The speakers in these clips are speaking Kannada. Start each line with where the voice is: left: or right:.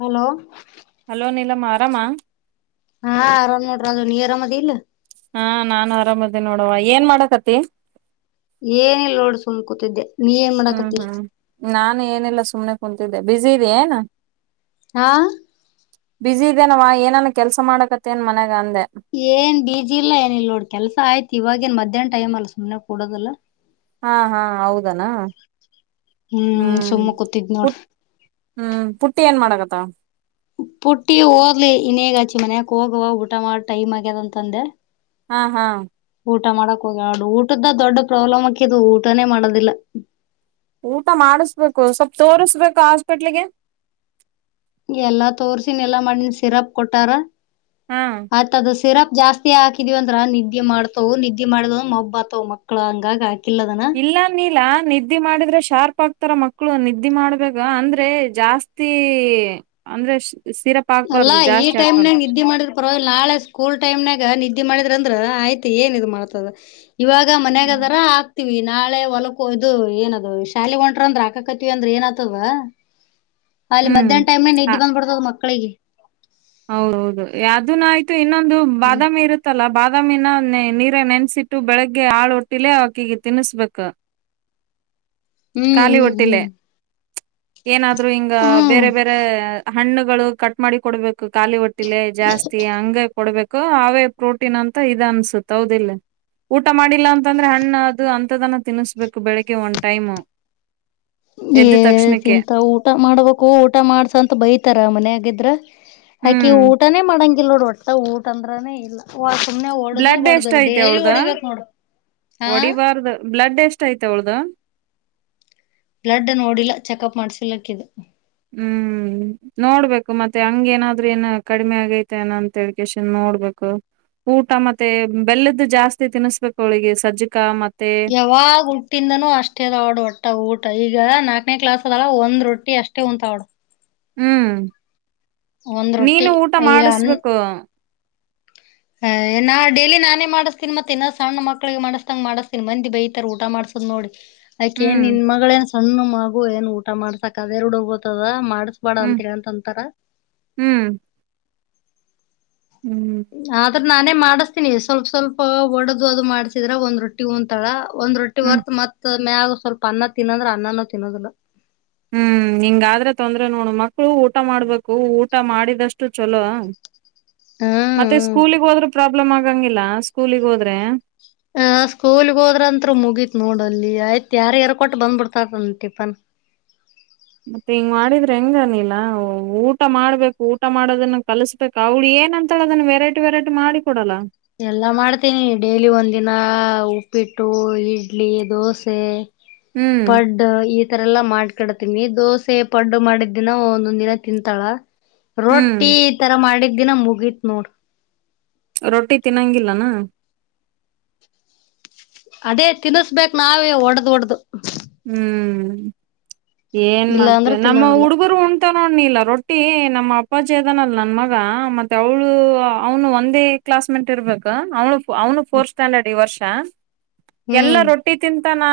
left: ಹಲೋ.
right: ಆರಾಮ್ ಮಾ.
left: ಹಾಂ ಆರಾಮ್ ನೋಡ್ರ ರಾಜು ನೀ ಅರಾಮದಿ ಇಲ್ಲ.
right: ಹಾಂ ನಾನು ಆರಾಮದೇ ನೋಡವ ಏನ್ ಮಾಡಕತಿ.
left: ಏನ ಇಲ್ಲ ನೋಡ್ ಸುಮ್ ಕೂತಿದ್ದೆ. ನೀ ಏನ್
right: ಹ್ಮ್
left: ಮಾಡಾಕತಿ
right: ಹ್ಮ್ ನಾನು ಏನಿಲ್ಲ ಸುಮ್ನೆ ಕುಂತಿದ್ದೆ ಬಿಜಿ ಇದಿ ಏನ.
left: ಹಾ.
right: ಬಿಜಿ ಇದೇನ ಅವ್ವ ಏನನ್ ಕೆಲ್ಸಾ ಮಾಡಕತ್ತ ಏನ್ ಮನ್ಯಾಗ. ಅಂದೆ
left: ಏನ್ ಬಜಿ ಇಲ್ಲ ಏನ ಇಲ್ ನೋಡ್ ಕೆಲ್ಸ ಆಯ್ತು ಇವಾಗೆನ ಮಧ್ಯಾಹ್ನ ಟೈಮ್ ಅಲ್ಲ ಸುಮ್ನೆ ಕೂಡೋದಲ್ಲಾ.
right: ಹಾಂ ಹಾಂ ಹೌದನ. ಹ್ಮ
left: ಹ್ಮ್ ಸುಮ್ಮ ಕೂತಿದ್ ನೋಡ್
right: ಪುಟ ಹ್ಮ್ ಪುಟ್ಟಿ ಏನ್ ಮಾಡಕತ್ತಾಳ.
left: ಪುಟ್ಟಿ ಹೊದ್ಲ್ ಇನ್ನೆಗ ಅಕಿ ಮನ್ಯಾಗ ಹೋಗುವ ಊಟ ಮಾಡ ಟೈಮ್ ಆಗ್ಯದ ಅಂತ ಅಂದೆ.
right: ಹಾ ಹಾ.
left: ಊಟ ಮಾಡಕ್ ಹೋಗ್ಯಾಳ ನೋಡ ಊಟದ್ದ ದೊಡ್ಡ ಪ್ರಾಬ್ಲಮ್ ಹಾಕಿದು ಊಟಾನೇ ಮಾಡೊದಿಲ್ಲ.
right: ಊಟ ಮಾಡಿಸ್ಬೇಕು ಸ್ವಲ್ಪ ತೋರಿಸ ಬೇಕು ಹಾಸ್ಪಿಟಲ್ಗೆ.
left: ಎಲ್ಲಾ ತೋರಸಿನಿ ಎಲ್ಲಾ ಮಾಡಿನ ಸಿರಪ್ ಕೊಟ್ಟಾರ
right: ಹಾ
left: ಆತ ಅದ ಸಿರಪ್. ಜಾಸ್ತಿ ಹಾಕಿದಿವಿ ಅಂದ್ರ ನಿದ್ದೆ ಮಾಡ್ತಾವ ನಿದ್ದೆ ಮಾಡಿದಿವ ಮಬ್ಬ ಆಗತಾವು ಮಕ್ಕಳು ಹಂಗಾಗ ಹಾಕ.
right: ಇಲ್ಲಾ ನೀಲಾ ನಿದ್ದಿ ಮಾಡಿದ್ರೆ ಶಾರ್ಪ್ ಆಗ್ತ. ಈ ತರ ಮಕ್ಕಳು ನಿದ್ದಿ ಮಾಡ್ಬೇಕ ಅಂದ್ರೆ ಜಾಸ್ತಿ ಅಂದ್ರೆ. ಸಿರಪ್
left: ಅಲ್ಲಾ
right: ಹಾಕ್ಬಾರ್ದು
left: ಈ
right: ಜಾಸ್ತಿ
left: ಟೈ ನ್ಯಾಗ
right: ಹಾಕ್ಬಾರ್ದು
left: ನಿದ್ದೆ ಮಾಡಿದ್ ಪರವಾಗಿ ನಾಳೆ ಸ್ಕೂಲ್ ಟೈಮ ನ್ಯಾಗ ನಿದ್ದಿ. ನಿದ್ದಿ ಮಾಡಿದ್ರ ಅಂದ್ರ ಆಯ್ತು ಏನ್ ಇ ಮಾಡ್ತದ ಇವಾಗ ಮನ್ಯಾಗ ಅದಾರ ಆಗ. ಹವಿ ನಾಳೆ ಹೊಲಕ್ಕೋ ಇದು ಏನದು ಶಾಲೆಗೆ ಹೊಂಟ್ರ ಅಂದ್ರೆ ಹಕಕತ್ತವಿ ಅಂದ್ರ ಏನ್ ಆತವ ಅಲ್ಲಿ
right: ಹ್ಮ್
left: ಮಧ್ಯಾಹ್ನ ಟೈಮನ್ಯಾಗ ನಿದ್ದಿ ಬಂದ ಬಿಡ್ತದ್ ಮಕ್ಕಳಿಗೆ.
right: ಹೌದೌದು ಅದನ್ ಆಯ್ತು ಇನ್ನೊಂದು ಬಾದಾಮಿ ಇರುತ್ತಲ್ಲ ಬಾಮ. ದಾಮಿನ ನೀರ ನೆನ್ಸಿಟ್ಟು ಬೆಳಿಗ್ಗೆ ಆಳ ಹೊಟ್ಟಿಲೆೇ ಅಕ್ಕಿಗೆ ತಿನಸಬೇಕ. [inaudible]
left: ಹ್ಮ್ ಹ್ಮ್ ಹ್ಮ್.
right: ಏನಾದ್ರೂ ಹಿಂಗ
left: ಹ್ಮ್
right: ಬೇರೆ ಬೇರೆ ಹಣ್ಣುಗಳು ಕಟ್ ಮಾಡಿ ಕೊಡ್ಬೇಕು ಖಾಲಿ ಹೊಟ್ಟಿ. [unintelligible] ಜಾಸ್ತಿ ಹಂಗ ಆಗಿ. ಕೊಡ್ಬೇಕು ಅವೇ ಪ್ರೋಟೀನ್ ಅಂತ ಇದ ಅನ್ಸುತ್ತ ಹೌದಿಲ್ಲ ಊಟ ಮಾಡಿ. ಇಲ್ಲ ಅಂತಂದ್ರೆ ಹಣ್ಣ ಅದು ಅಂತದನ ತಿನ್ನಿಸಬೇಕು ಬೆಳಗ್ಗೆ ಒಂದ್ ಟೈಮ.
left: ಏ ತಿಂತವು ಊಟ ಮಾಡ್ಬೇಕು ಊಟ ಮಾಡ್ಸಂತ ಬೈತಾರ ಮನ್ಯಾಗ ಇದ್ರ. ಆಕಿ
right: ಹ್ಮ್
left: ಊಟನೇ ಮಾಡಂಗಿಲ್ಲ ನೋಡಿ ಒಟ್ಟ ಊಟ ಅಂದ್ರಾನೇ ಇಲ್ಲ ಹ ಸುಮ್ನೆ ಹೊಡ್ದ
right: ಬ್ಲಡ್ ಎಷ್ಟ
left: ಬಡ್ದ
right: ಐತೆ
left: ಡೇಲಿ
right: ಅವಳ್ದ
left: ಹೊಡಿಬೇಕಕ್ ನೋಡು ಹಾ
right: ಹೊಡಿಬಾರ್ದ ಬ್ಲಡ್ ಎಷ್ಟ ಆಯ್ತ ಅವಳ್ದ
left: ಬ್ಲಡ್ ನೋಡಿಲ್ಲ ಚೆಕಪ್ ಮಾಡ್ಸಲಕ್ಕ ಇದು
right: ಹ್ಮ್ ನೋಡ್ಬೇಕು ಮತ್ತೆ ಹಂಗ ಏನಾದ್ ಏನ ಕಡಿಮೆ ಆಗೈತೆ ಏನ ಅಂತ ಹೇಳಕೇಶನ್ ನೋಡ್ಬೇಕು ಊಟ ಮತ್ತೆ ಬೆಲ್ಲದ್ದು ಜಾಸ್ತಿ ತಿನ್ಸ್ಬೇಕು ಅವಳಿಗೆ ಸಜ್ಜಿಕ ಮತ್ತೆ
left: ಯಾವಾಗ ಹುಟ್ಟಿಂದನೂ ಅಷ್ಟೇ ಅದ ಆಡ್ ಒಟ್ಟ ಊಟ ಈಗ ನಾಲ್ಕನೇ ಕ್ಲಾಸ್ ಅದಲ್ಲ ಒಂದ್ ರೊಟ್ಟಿ ಅಷ್ಟೇ ಉಂಟ ಅವಡು
right: ಹ್ಮ್
left: ಒಂದ್ ರೊಟ್ಟಿ
right: ನೀನು ಊಟ ಮಾಡಿಸ್ಬೇಕು
left: ಹ್ ನಾ ಡೇಲಿ ನಾನೇ ಮಾಡಿಸ್ತೀ ಮತ್ತೆ ಇನ್ನ ಸಣ್ಣ ಮಕ್ಳಿಗೆ ಮಾಡಿಸಸತಂಗ ಮಾಡಿಸತನಿ ಮಂದಿ ಬೈತರ ಊಟ ಮಾಡ್ಸ್ತನಿ ನೋಡಿ ಆಯಕ ಏನ್
right: ಹ್ಮ್
left: ನಿನ್ ಮಗಳ ನ್ ಸಣ್ಣ ಮಗು ಏನ್ ಊಟ ಮಾಡಸಾಕ್ ಅದೇ ರುಡುಬತದ ಮಾಡ ಕಸ್ ಬೇಡ
right: ಹ್ಮ್
left: ಅಂತರ ಅಂತೊಂತಾರ
right: ಹ್ಮ್ ಹ್ಮ್
left: ಆದ್ರ ನಾನೇ ಮಾಡಿಸ್ತೀನಿ ಸ್ವಲ್ಪ ಸ್ವಲ್ಪ ಒಡದು ಅದು ಮಾಡ್ಸಿದ್ರ ಒಂದ್ ರೊಟ್ಟಿ ಒಂ ಒಂದ್ ರೊಟ್ಟಿ
right: ಹ್ಮ್
left: ಬರ್ತ ಮತ್ ಮ್ಯಾಗ ಸ್ವಲ್ಪ ಅನ್ನ ತಿನ್ನಂದ್ರ ಅನ್ನನೂ ತಿನ್ನೋದಿಲ್ಲ
right: ಹ್ಮ್ ಹ್ಮ ಹಿಂಗಾದ್ರೆ ತೊಂದ್ರೆ ನೋಡು ಮಕ್ಳು ಊಟ ಮಾಡ್ಬೇಕು ಊಟ ಮಾಡಿದಷ್ಟು ಚಲೋ
left: ಹ್ಮ್
right: ಮತ್ತೆ
left: ಹ್ಮ್.
right: ಸ್ಕೂಲಿಗ್ ಹೋದ್ರ ಪ್ರಾಬ್ಲಮ್ ಆಗಂಗಿಲ್ಲ ಸ್ಕೂಲಗ್ ಹೋದ್ರೆ
left: ಆ ಸ್ಕೂಲ್ಗ್ ಹೋದ್ರಂತ್ರ ಮುಗೀತ್ ನೋಡಲ್ಲಿ ಆಯ್ತ್ ಯಾರ ಯಾರ ಕೊಟ್ಟ ಬಂದ್ಬಿಡ್ತತನ್ ಟಿಫನ್
right: [inaudible] ಮತ್ತೆ ಹಿಂಗ್ ಮಾಡಿದ್ರೆ ಹೆಂಗನಿಲ್ಲ ಊಟ ಮಾಡ್ಬೇಕು ಊಟ ಮಾಡೋದನ್ನ ಕಲ್ಸ್ಬೇಕ ಅವಳಿಯ ಏನ ಅಂತ ಹೇಳಳ ಅದನ್ನ ವೆರಟಿೆರೈಟಿ ಮಾಡಿ ಕೊಡಲ್ಲ
left: ಎಲ್ಲಾ ಮಾಡ್ತೀನಿ ಡೈಲಿ ಒಂದಿನ ಉಪ್ಪಿಟ್ಟು ಇಡ್ಲಿ ದೋಸೆ
right: ಹ್ಮ್
left: ವಾಡೂ ಈ ತರ ಎಲ್ಲಾ ಮಾಡ್ಕಡತೀನಿ ದೋಸೆ ಪಡ್ಡು ಮಾಡಿದ್ದಿನ ಒಂದೊಂದ್ ದಿನ ತಿಂತಾಳ
right: ಹ್ಮ್
left: ರೊಟ್ಟಿ ಈ ತರ ಮಾಡಿದ ದಿನ ಮುಗಿತ್ ನೋಡ
right: ರೊಟ್ಟಿ ತಿನ್ನೊಂಗಿಲ್ಲನಾ
left: ಅದೇ ತಿನ್ಸ್ಬೇಕಕ್ ನಾವೇ ಒಡ್ದ್ ಒಡ್ದ
right: ಹ್ಮ್ ಏನ್
left: ಇಲ್ಲ ಅಂದ್ರೆ
right: ಮಾಡ್ತೇವೆ ನಮ್ಮ
left: ತಿನ್ನೋದಿಲ್ಲ
right: ಹುಡುಗರು ಉಂಟ ನೋ ಇಲ್ಲ ರೊಟ್ಟಿ ನಮ್ಮ ಅಪ್ಪಾಜಿದನಲ್ ನನ್ ಮಗ ಮತ್ತೆ ಅವಳು ಅವನು ಒಂದೇ ಕ್ ಕಸ್ಮೆಂಟ್ ಇರ್ಬೇಕ ಅವ್ಳ ಅವನು ಫೋರ್ತ್ ಸ್ಟ್ಯಾಂಡರ್ಡ್ ಈ ವರ್ಷ ಎಲ್ಲಾ
left: ಹ್ಮ್
right: ರೊಟ್ಟಿ ತಿಂತ ನಾ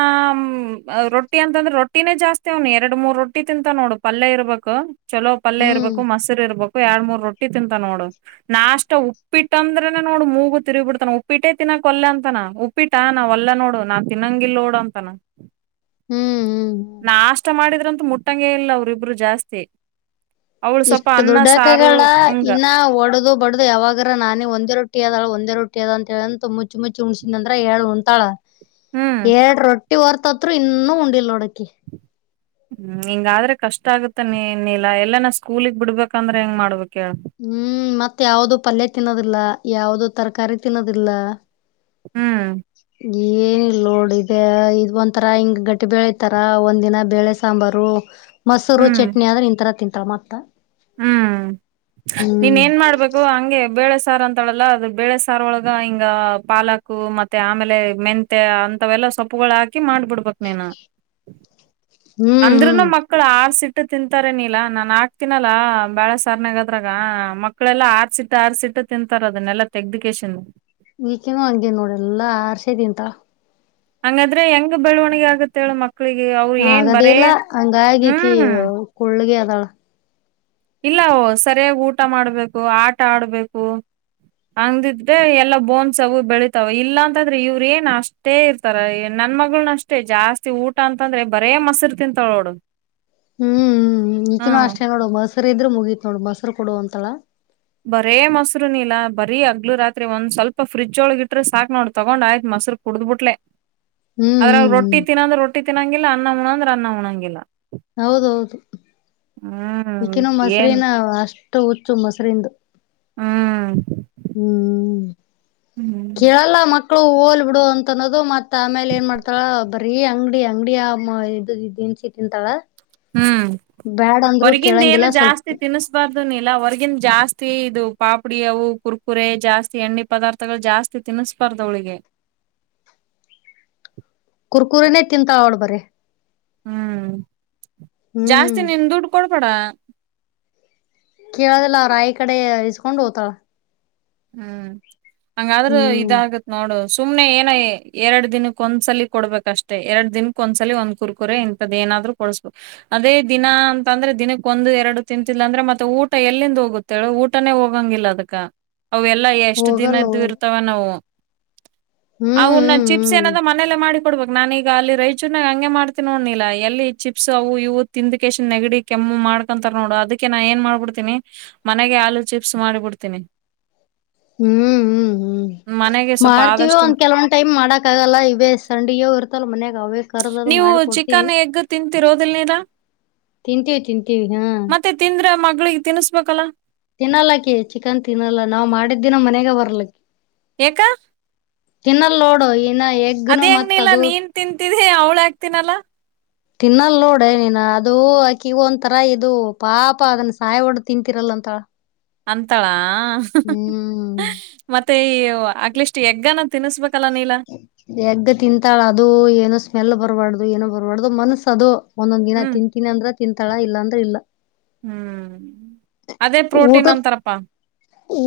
right: ರೊಟ್ಟಿ ಅಂತಂದ್ರೆ ರೊಟ್ಟಿನೇ ಜಾಸ್ತಿ ಅವ್ನು ಎರ ಮೂರ್ ರೊಟ್ಟಿ ತಿಂತ ನೋಡು ಪಲ್ಯ ಇರ್ಬೇಕಕ್ ಚಲೋ ಪಲ್
left: ಹ್ಮ್
right: ಇರ್ಬೇಕು ಮೊರು ಇರ್ಬೇಕು ಎರಡ್ ಮೂರ್ ರೊಟ್ಟಿ ತಿಂತ ನೋಡು ನಾಷ್ಟ ಉಪ್ಪಿಟ್ಟ ಅಂದ್ರೆ ನೋಡು ಮೂಗು ತಿರುಿ ಬಿಡ್ತಾನ ಉಪ್ಪಿಟ್ಟೇ ತಿ ಕೊಲ್ಲ ಅಂತನ ಉಪ್ಪಿಟ್ಟ ನಾ ಒಲ್ಲ ನೋಡು ನಾ ತಿನ್ನಂಗಿಲ್ಲ ನೋಡು ಅಂತನ
left: ಹ್ಮ್ ಹ್ಮ್ ಹ್ಮ್
right: ನಾ ಆಷ್ಟ ಮಾಡಿದ್ರಂತೂ ಮುಟ್ಟಂ ಇಲ್ಲ ಅವ್ರಿಬ್ರು ಜಾಸ್ತಿ ಅವ್ಳು ಸ್ವಲ್ಪ
left: ಇಷ್ಟ
right: ಅನ್ನ ಸಾರು
left: ದುಡ್ಡಕಗಳ
right: ಹಿಂಗ
left: ಇನ್ನ ಒಡದು ಬಡದು ಯಾವಾಗರ ನಾನೇ ಒಂದ ಒಂದೇ ರೊಟ್ಟಿದಳ ಒಂದ ರೊಟ್ಟಿ ಅದ ಅಂತ ಹೇಳ ಅಂತ ಮುಚ್ಚ ಮುಚ್ಚಿುಣ್ಸಿದ ಅ್ರ ಹೇಳಳ್ ಉಂಂತಳ
right: ಹ್ಮ್
left: ಎರಡ್ ರೊಟ್ಟಿ ಹೊರ್ತತ್ರು ಇನ್ನೂ ಉಂಡಲ್ ನೋಡಕಿ
right: ಹ್ಮ್ ಹಿಂಗಾದ್ರೆ ಕಷ್ಟ ಆಗುತ್ತ ನೀನಲ್ಲಲ್ಲ ಎಲ್ಲ ನಾ ಸ್ಕೂಲಗ್ ಬಿಡ್ಬೇಕಂದ್ರೆ ಹೆಂಗ ಮಾಡ್ಬೇಕು
left: ಹ್ಮ್ ಮತ್ ಯಾವ್ದ ಪಲ್ಯ ತಿನ್ನೋದಿಲ್ಲ ಯಾವ್ದ ತರಕಾರಿ ತಿನ್ನೋದಿಲ್ಲ
right: ಹ್ಮ್
left: ಈ ಇ ನೋಡ್ ಇ ಇದ ಒಂಂತರಾ ಹಿಂಗ ಗಟ್ಟಿ ಬೆಳಿತಾರ ಒಂದ್ ದಿನ ಬೇಳೆ ಸಾಂಬಾರು ಮಸೂರು
right: ಹ್ಮ್
left: ಚಟ್ನಿ ಆದ್ರೆ ಇಂಥರ ತಿಂತಾರೆ ಮತ್ತ
right: ಹ್ಮ್ ನೀನ್
left: ಹ್ಮ್
right: ಏನ್ ಮಾಡ್ಬೇಕು ಹಂಗೆ ಬೇಳ ಸಾರ್ ಅಂತಳಲ್ಲ ಅದು ಬೇಳೆ ಸಾರ್ ಒಳಗ ಹಿಂಗ ಪಾಲಕ ಮತ್ತೆ ಆಮೇಲೆ ಮೆಂತೆ ಅಂತವೆಲ್ಲ ಸೊಪ್ಪುಗಳು ಹಾಕಿ ಮಾಡ್ಬಿಡ್ಬೇಕ ನೀನು
left: ಹ್ಮ್ ಹ್ಮ್
right: ಅಂದ್ರನು ಮಕ್ಕಳ ಆಸಿ ತಿಂತಾರೆ ನೀಲಾ ನಾ ಅಕ್ತಿನಿ ತಿಲ್ಲಾಲ ಬೆಲೆ ಸಾರ್ನಾಗದ್ರಾಗ ಮಕ್ಕಳೆಲ್ಲಾ ಆರ್ಸಿಟ್ಟ ಆರ್ಸಿಟ್ಟು ತಿಂತಾರ ಅದನ್ನೆಲ್ಲಾ ತೆಗ್ದಿಕೇಶನ್
left: ಈಕೇನು ಹಂಗೇ ನೋಡು ಎಲ್ಲಾ ಹಾರಿಸಿ ತಿಂತಲಾ
right: ಹಂಗಾದ್ರೆ ಹೆಂಗ ಬೆಳವಣಿಗೆ ಆಗತ್ತ ಹೇಳು ಮಕ್ಕ ಮಕ್ಕಳಿಗೆ ಅವ್ರು ಏನ್ ಬರೇ
left: ಆಗದಿಲ್ಲ ಹಂಗಾಗಿಕಿ
right: ಹ್ಮ್
left: ಕುಳ್ಳಗೆ ಅದಾಳ
right: ಇಲ್ಲಾ ಸರಿಯಾಗಿ ಊಟ ಮಾಡ್ಬೇಕು ಆಟ ಆಡ್ಬೇಕು ಹಂಗಿದ್ರೆ ಎಲ್ಲ ಬೋನ್ಸ್ ಅವು ಬೆಳಿತಾವ ಇಲ್ಲಾ ಅಂತಂದ್ರೆ ಇವ್ರ ಏನ್ ಅಷ್ಟೇ ಇರ್ತಾರೇ ನನ್ ಮಗಳನು ಅಷ್ಟೇ ಜಾಸ್ತಿ ಊಟ ಅಂತಂದ್ರೆ ಬರೇ ಮೊಸರು ತಿಂತಾಳೋಡು
left: ಹ್ಮ್ ಹ್ಮ್ ಈಕಿನೂ ಅಷ್ಟೇ ನೋಡು ಮೊರುಸು ಇದ್ರೆ ಮುಗೀತ್ ನೋಡು ಮೊಸರು ಕೊಡ ಅಂತಲ
right: ಬರೇ ಮೊಸಾರು ಲೀಲಾ ಬರೀ ಹಗಲು ರಾತ್ರಿ ಒಂದ್ ಸ್ವಲ್ಪ ಫ್ರಿಜ್ ಒಳಗ ಇಟ್ರೆ ಸಾಕ್ ನೋಡ್ ತೊಗೊಂಡ್ ಆಯ್ತ್ ಮ ಮೊಸರು ಕುಡುಬಿಟ್ಲೆ
left: ಹ್ಮ್
right: ಅದ್ರಾಗ
left: ಹ್ಮ್ ಹ್ಮ್
right: ರೊಟ್ಟಿ ತಿನ್ನಂದ್ರೆ ರೊಟ್ಟಿ ತಿನ್ನೊಂಗಿಲ್ಲ ಅನ್ನ ಉಣಂದ್ರೆ ಅನ್ನ ಉಣಂಗಿಲ್ಲ
left: ಹೌದೌದು
right: ಹ್ಮ್
left: ಈಕಿನ
right: ಏನ್
left: ಮೊಸರಿನ ಅಷ್ಟು ಹುಚ್ಚು ಮೊಸರಿಂದು
right: ಹ್ಮ್
left: ಹ್ಮ್
right: ಹ್ಮ್
left: ಕೇಳಲ್ಲ ಮಕ್ಳು ಮಕ್ಕಳು ಹೋಲ್ ಬಿಡು ಅಂತ ಅನ್ನೋದು ಮತ್ತತ್ ಆಮೇಲೆ ಏನ್ ಮಾಡ್ತಾಳ ಬರೀ ಅಂಗಡಿ ಅಂಗಡಿ ಇದ ಇದೀನಿ ನಿ ತಿಂತಳ
right: ಹ್ಮ್ ಹೊರ್ಗಿಂದ ಏನು
left: ಕೇಳಂಗಿಲ್ಲ ಸ್ವಲ್ಪ
right: ಜಾಸ್ತಿ ತಿನಿಸಬಾರ್ದು ಲೀಲಾ ಹೊರಗಿಂದು ಜಾಸ್ತಿ ಇದು ಪಾಪಡಿ ಅವು ಕುರ್ಕುರೆ ಜಾಸ್ತಿ ಎಣ್ಣೆ ಪದಾರ್ಥಗಳು ಜಾಸ್ತಿ ತಿನಿಸ್ ತಿನ್ನಿಸಬಾರದು ಅವಳಿಗೆ
left: ಕುರ್ಕುರನೇ ತಿಂತಳೆ ಅವಳು ಬರೀ
right: ಹ್ಮ್
left: ಹ್ಮ್
right: ಜಾಸ್ತಿ ನಿನ್ ದುಡ್ ಕೊಡಬೇಡ
left: ಕೇಳದಿಲ್ಲ ಅವ್ರ್ ಆಯಿ ಕಡೆ ಇಸ್ಕೊಂಡ್ ಹೋಗ್ತಾಳ
right: ಹ್ಮ್ ಹಂಗದ್ರೆ
left: ಹ್ಮ್
right: ಇದಾಗುತ್ತೆ ನೋಡು ಸುಮ್ನೆ ಏನೋ ಎರಡ್ ದಿನಕ್ಕ ಒಂದ್ಸಲ ಕೊಡ್ಬೇಕಷ್ಟೆ ಎರಡ್ ದಿನಕ್ಕ ಒಂದ್ಸಲಿ ಒಂದ್ ಕುರ್ಕುರೆ ಇಂತದ ಏನ ಏನಾದ್ರು ಕೊಡಿಸಬೇಕು ಅದೇ ದಿನ ಅಂತ ಅಂದ್ರೆ ದಿನಕ್ಕ ಒಂದು ಎರಡು ತಿಂತಿಲ್ಲ ಅಂದ್ರೆ ಮತ್ತೆ ಊಟ ಎಲ್ಲಿಂದ ಹೋಗುತ್ತೆ ಊಟನೇ ಹೋಗಂಗಿಲ್ಲ ಅದಕ್ಕ ಅವೆಲ್ಲಾ ಎಷ್ಟ್
left: ಹೋಗಲ್ಲ
right: ದಿನದ್ದು
left: ಹೋಗಲ್ಲ
right: ಇರ್ತಾವ ಏನೋ
left: ಹ್ಮ್
right: ಅವನ್ನ ಚಿಪ್ಸ್
left: ಹ್ಮ್
right: ಏನ ಮನೇಲ್ಲ ಮಾಡಿ ಕೊಡ್ಬಬೇಕು ನಾನ ಈಗ ಅಲ್ಲಿ ರೈಚೂರ್ನಾಗ ಹಂಗೆ ಮಾಡ್ತೀನಿ ನೋಡು ಲೀಲಾ ಎಲ್ಲಿ ಚಿಪ್ಸ್ ಅವು ಇವು ತಿಂದ್ ಕೆಮ್ಮು ನೆಗಡಿ ಕೆ ಮಾಡ್ಕೊಂತಾರ ನೋಡು ಅದಕ್ಕೆ ನಾ ಏನ್ ಮಾಡ್ಬಿಡ್ತೀನಿ ಮನೆಗೆ ಆಲೂ ಚಿಪ್ಸ್ ಮಾಡಿಬಿಡ್ತೀನಿ
left: ಹ್ಮ್ ಹ್ಮ್ ಹ್ಮ್
right: ಮನೆಗೆ ಸ್ವಲ್ಪ
left: ಮಾಡ್ತೀವ
right: ಆದಷ್ಟು
left: ಒಂದ್ ಕೆಲವೊಂದ್ ಟೈಮ್ ಮಾಡಕ್ ಆಗಲ್ಲ ಇವೇ ಸಂಡಿಗೋ ಇರ್ತಲ್ಲ ಮನ್ಯಾಗ ಅವೇ ಕರ್ದದು
right: ನೀವು
left: ಮಾಡಿ ಕೊಡ್ತೀವಿ
right: ಚಿಕನ್ ಎಗ್ ತಿಂತಿರೋ ಹೌದಲ್ಲ ಲೀಲಾ
left: ತಿಂತೀವಿ ತಿಂತೀವಿ ಹಾ
right: ಮಕ್ಕಳಿಗೆ ತಿನಿಸಬೇಕಲ್ಲಾ
left: ತಿನ್ನಲಕ್ಕಿ ಚಿಕನ್ ತಿನ್ನಲ್ಲ ನಾವ್ ಮಾಡಿದ್ದಿನ ಮನೆಗ ಬರ್ಲಕ್ಕಿ
right: ಯಾಕ
left: ತಿನ್ನಲ್ಲ ನೋಡು ಇನ್ನ ಎಗ್ನು
right: ಅದೇ ಹೆಂಗ್
left: ಮತ್
right: ನೀಲ್ಲಾ
left: ಅದು
right: ನೀನ್ ತಿಂತಿದಿ ಅವ್ಳ ಯಾಕೆ ತಿನಲ್ಲ
left: ತಿನ್ನಲ್ ನೋಡ ನೀನ್ ಅದು ಆಕಿಗ ಒಂತರ ಇದು ಪಾಪ ಅದನ್ನ ಸಾಯ ಒಡ್ ತಿಂತೀರಲ್ಲ ಅಂತಾಳ್
right: ಅಂತಳಾ ಮತ್ತೆ ಆತ್ಲೆಲಿಸ್ಟ್ ಎಗ್ಗನ ತಿನ್ನಿಸಬೇಕು
left: ಎಗ್ಗ ತಿಂತಾಳ ಅದು ಏನೋ ಸ್ಮೆಲ್ ಬರಬಾರ್ದು ಏನೋ ಬರಬಾರ್ದು ಮನ್ಸ ಅದು ಒಂದೊಂದ್ ದಿನಾ
right: ಹ್ಮ್
left: ತಿಂತಿನಿ ಅಂದ್ರ ತಿಂತಾಳಾ ಇಲ್ಲ ಅಂದ್ರ ಇಲ್ಲ
right: ಹ್ಮ್ ಅದೇ
left: ಊಟ
right: ಪ್ರೋಟೀನ್ ಅಂತಾರಪ್ಪಾ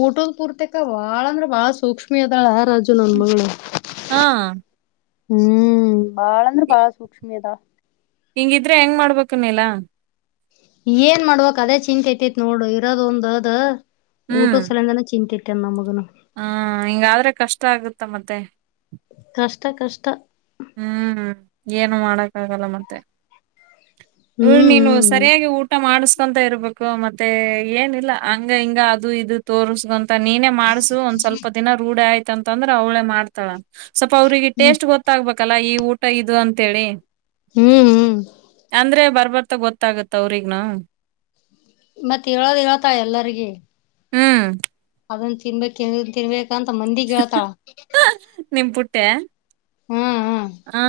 left: ಊಟದ ಪೂರ್ತಕ್ಕ ಬಾಳ ಅಂದ್ರೆ ಬಾಳ್ ಸೂಕ್ಷ್ಮಿ ಅದಾಳ ಆ ರಾಜು ನನ್ ಮಗಳು
right: ಹಾ
left: ಹ್ಮ್ ಬಾಳ ಅಂದ್ರೆ ಬಾಳ ಸೂಕ್ಷ್ಮಿ ಅದಾಳ
right: ಹಿಂಗಿದ್ರ ಹೆಂಗ್ ಮಾಡ್ಬೇಕ ನೇಲಾ
left: ಏನ್ ಮಾಡ್ಬೇಕ್ ಅದೇ ಚಿಂತಿ ಹತ್ತಿತ ನೋಡ ಇರೋದ ಒಂದ್ ಆದ್ ಊಟ ಸಲಂದನ ಚಿಂತಿ ಐತಿ. ಕೆನ್ನ ಮಗನ
right: ಹಾ ಹಿಂಗಾದ್ರ ಕಷ್ಟ ಆಗುತ್ತೆ ಮತ್ತೆ.
left: ಕಷ್ಟ ಕಷ್ಟ.
right: ಹ್ಮ್ ಏನು ಮಾಡಕ್ಕ ಆಗಲ್ಲ ಮತ್ತೆ. ಹ
left: ಹ್ಮ್
right: ನೀನು
left: ಹ್ಮ್
right: ಸರಿಯಾಗಿ ಊಟ ಮಾಡಸ ಅಂತ್ ಇರ್ಬೇಕು ಮತ್ತೆ ಏನಿಲ್ಲ ಹಂಗ ಹಿಂಗ ಅದು ಇದು ತೋರ್ಸ್ಕೊಂತ ನೀನೇ ಮಾಡ್ಸು ಒಂದ್ ಸ್ವಲ್ಪ ದಿನ ರೂಢ ಆಯ್ತ ಅಂತಂದ್ರ ಅವಳೇ ಮಾಡ್ತಾಳ ಸ್ವಲ್ಪ ಅವ್ರಿಗೆ
left: ಹ್ಮ್
right: ಟೇಸ್ಟ್ ಗೊತ್ತ ಹೋಗ್ಬೇಕಲ್ಲ ಈ ಊಟ ಇದು ಅಂತೇಳಿ.
left: ಹ್ಮ್ ಹ್ಮ್
right: ಅಂದ್ರೆ ಬರ್ಬರ್ತ ಗೊತ್ತಾಗತ್ತ ಅವ್ರಿಗ್ನೂ.
left: ಮತ್ತೆ ಹೇಳದ್ ಹೇಳತಾ ಎಲ್ಲರಿಗಿ.
right: ಹ್ಮ್
left: ಅದನ್ ತಿನ್ಬೇಕ್ ಇದನ್ ತಿನ್ಬೇಕಂತ ಮಂದಿಗ್ ಹೇಳ್ತಾಳ.
right: ನಿಮ್ ಪುಟ್ಟ್ಯಾ.
left: ಹ್ಮ್ ಹ್ಮ್
right: ಹಾ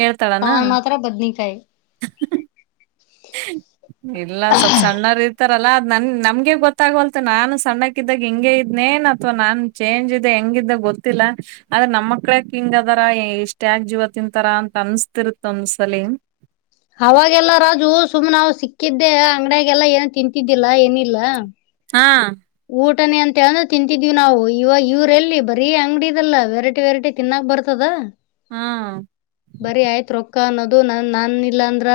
right: ಹೇಳ್ತಾಳನ.
left: ತಾನ್ ಮಾತ್ರ ಬದ್ನಿಕಾಯಿ
right: ಇಲ್ಲ ಸ್ವಲ್ಪ ಸನ್ನರಿರ್ತ ಲತಲಾ ಅದ ನನ್ ನಮಗೆ ಗೊತ್ತಾಗವಲ್ತ್ ನಾನು ಸಣ್ಣಕ್ಕ ಇದ್ದಾಗ ಹಿಂಗೆ ಇದ್ನೇನ್ ಅಥವಾ ನಾನ್ ಚೇಂಜ್ ಇದೆ ಹೆಂಗ ದೇ ಗೊತ್ತಿಲ್ಲ ಆದ್ರೆ ನಮ್ಮ ಮಕ್ಳ ಯಾಕ್ ಹಿಂಗ್ ಅದಾರ ಇಷ್ಟ ಯಾಕ್ ಜೀವ ತಿಂತಾರ ಅಂತ ಅನ್ಸ್ತಿರತ್ತ ಒನ್ನಸಲಿ.
left: ಸುಮ್ಮ ನಾವ ಸಿಕ್ಕಿದ್ದೆ ಅಂಗ್ಡ್ಯಾಗೆಲ್ಲಾ ಏನ ತಿಂತಿದ್ದಿಲ್ಲಾ ಏನಿಲ್ಲ.
right: ಹಾ
left: ಊಟನೆ ಅಂತ ಹೇಳ್ ತಿಂತಿದೀವಿ ನಾವು ಇವಾಗ ಇವ್ರ ಎಲ್ಲಿ ಬರೀ ಅಂಗಡಿ ಇದಲ್ಲಾ ವೆರೈಟಿ ವೆರೈಟಿ ತಿನ್ನಕ್ ಬರ್ತದ.
right: ಹಾ
left: ಬರಿ ಆಯ್ತ್ ರೊ. ಅಕ್ಕ ಅನ್ನೋದು ನಾನ್ ನಾನ್ ಇಲ್ಲ ಅಂದ್ರ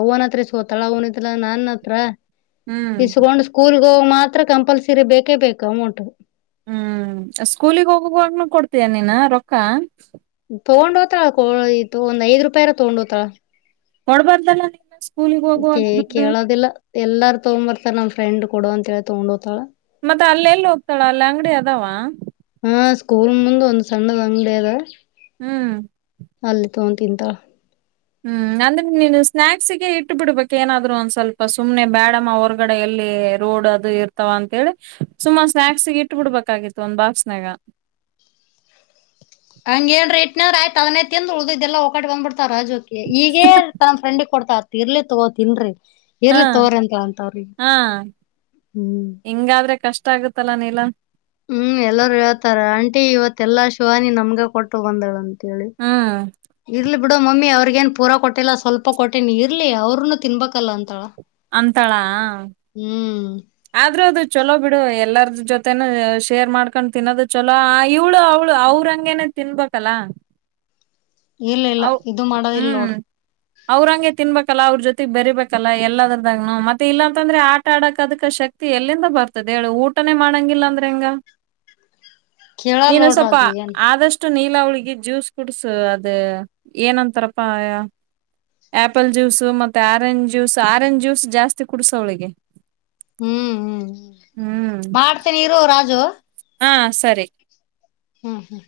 left: ಅವ್ವನ್ ಹತ್ರ ಇಸ್ಕೊತಾಳ ಅವ್ವನಿದ್ದಿಲ್ಲ ನನ್ ಹತ್ರ
right: ಹ್ಮ್
left: ಇಸ್ಕೊಂಡ್ ಸ್ಕೂಲ್ಗ ಹೋಗ ಮಾತ್ರ ಕಂಪಲ್ಸರಿ ಬೇಕೇ ಬೇಕು ಅಮೌಂಟ್.
right: ಹ್ಮ್ ಸ್ಕೂಲಗ್ ಹೋಗುವಾಗ್ನು ಕೊಡ್ತೀಯ ನೀನ ರೊಕ್ಕ.
left: ತೊಗೊಂಡ ಹೋತಾಳ ಕೊ ಇದು ಒಂದ್ ಐದ ರೂಪಾಯರ ತೊಗೊಂಡ್ ಹೋತಳ.
right: ಕೊಡ್ಬಾರ್ದಲ್ಲಾ ಸ್ಕೂಲಿಗ ಹೋಗುವಾಗ ದುಡ್ಡ.
left: ಎಲ್ಲಾರ ತಗೊಂಡ್ ಬರ್ತಾರ್ ನಮ ಫ್ರೆಂಡ್ ಕೊಡು ಅಂತ ಹೇಳಿ ತೊಗೊಂಡ್ ಹೋತಾಳ್.
right: ಮತ್ತ ಅಲ್ಲೆಲ್ಲಿ ಹೋಗ್ತಾಳ ಅಲ್ಲಿ ಅಂಗಡಿ ಅದಾವ.
left: ಹಾ ಸ್ಕೂಲ್ ಮುಂದ ಒಂದ ಸಣ್ಣದ್ ಅಂಗಡಿ ಅದಾ.
right: ಹ್ಮ್
left: ಅಲ್ಲಿ ತೊಂಡ ತಿಂತಾಳ.
right: ಹ್ಮ್ ಅಂದ್ರ ನೀನು ಸ್ನ್ಯಾಕ್ಸಿಗೆ ಇಟ್ಟ ಬಿಡ್ಬೇಕ್ ಏನಾದ್ರು ಒಂದ್ ಸ್ವಲ್ಪ ಸುಮ್ನೆ ಬ್ಯಾಡಮ್ಮ ಹೊರಗಡೆ ಎಲ್ಲಿ ಲ್ಲಿ ರೋಡ್ ಅದು ಇರ್ತಾವ ಅಂತೇಳಿ ಸುಮ್ಮ ಸ್ನಾಕ್ಸ್ ಇಟ್ಟ ಬಿಡ್ಬೇಕಾಗಿತ್ತು ಒಂದ್ ಬಾಕ್ಸ್ನಾಗ. [inaudible]
left: ಹಂಗ ಏನ್ರ ಇಟ್ನ ಅಂದ್ರ ಆಯ್ತ ಅದನ್ನೇ ತಿಂದ ಉಳದಿದ್ದೆಲ್ಲಾ ಒಕಾಟ ಬಂದ್ ಬಿಡ್ತಾರ್ ರಾಜು ಈಗೇ ತನ್ನ ಫ್ರೆಂಡಿಗೆ ಕೊಡ್ತಾ ಆತ್ ಇರ್ಲಿ ತಗೋ ತಿನ್ರೀ
right: ಹಾ ಹಾ
left: ಹ್ಮ್
right: ಹಿಂಗಾದ್ರೆ ಕಷ್ ಇಷ್ಟ ಆಗುತ್ತಲ್ಲ ನೀಲ್ಲ.
left: ಹ್ಮ್ ಎಲ್ಲೊರೂ ಹೇಳ್ತಾರ ಆಂಟಿ ಇವತ್ತೆಲ್ಲಾ ಶಿವಾನಿ ನಮ್ಗ ಕೊಟ್ಟು ಬಂದುಳಂತ. ಎಲ್ಲಿ
right: ಹ್ಮ್
left: ಇರ್ಲಿ ಬಿಡು ಮಮ್ಮಿ ಅವ್ರಿಗೇನು ಪೂರಾ ಕೊಟ್ಟಿಲ್ಲ ಸ್ವಲ್ಪ ಕೊಟ್ಟೇನ ಇರ್ಲಿ ಅವ್ರರುನು ತಿನ್ಬೇಕಲ್ಲ ಅಂತಳ.
right: ಅಂತಾಳಾ.
left: ಹ್ಮ್
right: ಆದ್ರೂ ಅದು ಚೊಲೋ ಬಿಡು ಎಲ್ಲಾರ ಜೊತೆನೂ ಶೇರ್ ಮಾಡ್ಕೊಂಡ್ ತಿನ್ನೋದು ಚಲೋ ಆ ಇವ್ಳು ಅವ್ಳು ಅವ್ರಂಗೆನೆ ತಿನ್ಬೇಕಲ್ಲ.
left: ಇಲ್ಲ ಇಲ್ಲ
right: ಅವ್
left: ಇದು ಮಾಡೋದಿಲ್
right: ಹ್ಮ್
left: ನೋಡ್
right: ಅವ್ರಂಗೆ ತಿನ್ಬೇಕ ಕಲಾ ಅವ್ರ ಜೊತೆಗ್ ಬೇರೀಬೇಕಲ್ಲಾ ಎಲ್ಲದರದಾಗನು ಮತ್ತೆ ಇಲ್ಲಾಂತಂದ್ರೆ ಆಟ ಆಡಕ್ ಅದಕ ಶಕ್ತಿ ಎಲ್ಲಿಂದ ಬರ್ತದೆ ಹೇಳು ಊಟನೇ ಮಾಡಂಗಿಲ್ಲ ಅಂದ್ರೆ ಹೆಂಗ
left: ಕೇಳಲ್
right: ನೀನು ಸ್ವಪ
left: ನೋಡ್ರಾಜು ಏನ್
right: ಆದಷ್ ಷ್ಟು ನೀಲ ಹುಳಗಿ ಜ್ಯೂಸ್ ಕುಡ್ಸು ಅದ ಏನಂತಾರಪಾ ಆಪಲ್ ಜ್ಯೂಸ್ ಮತ್ತೆ ಆರೆಂಜ್ ಜ್ಯೂಸ್ ಆರೆಂಜ್ ಜ್ಯೂಸ್ ಜಾಸ್ತಿ ಕುಡ್ಸ ಅವಳಿಗೆ
left: ಹ್ಮ್ ಹ್ಮ್ ಮಾಡ್ತೇನಿ ಇರು ರಾಜು
right: ಹಾ ಸರಿ
left: ಹ್ಮ್ ಹ್ಮ್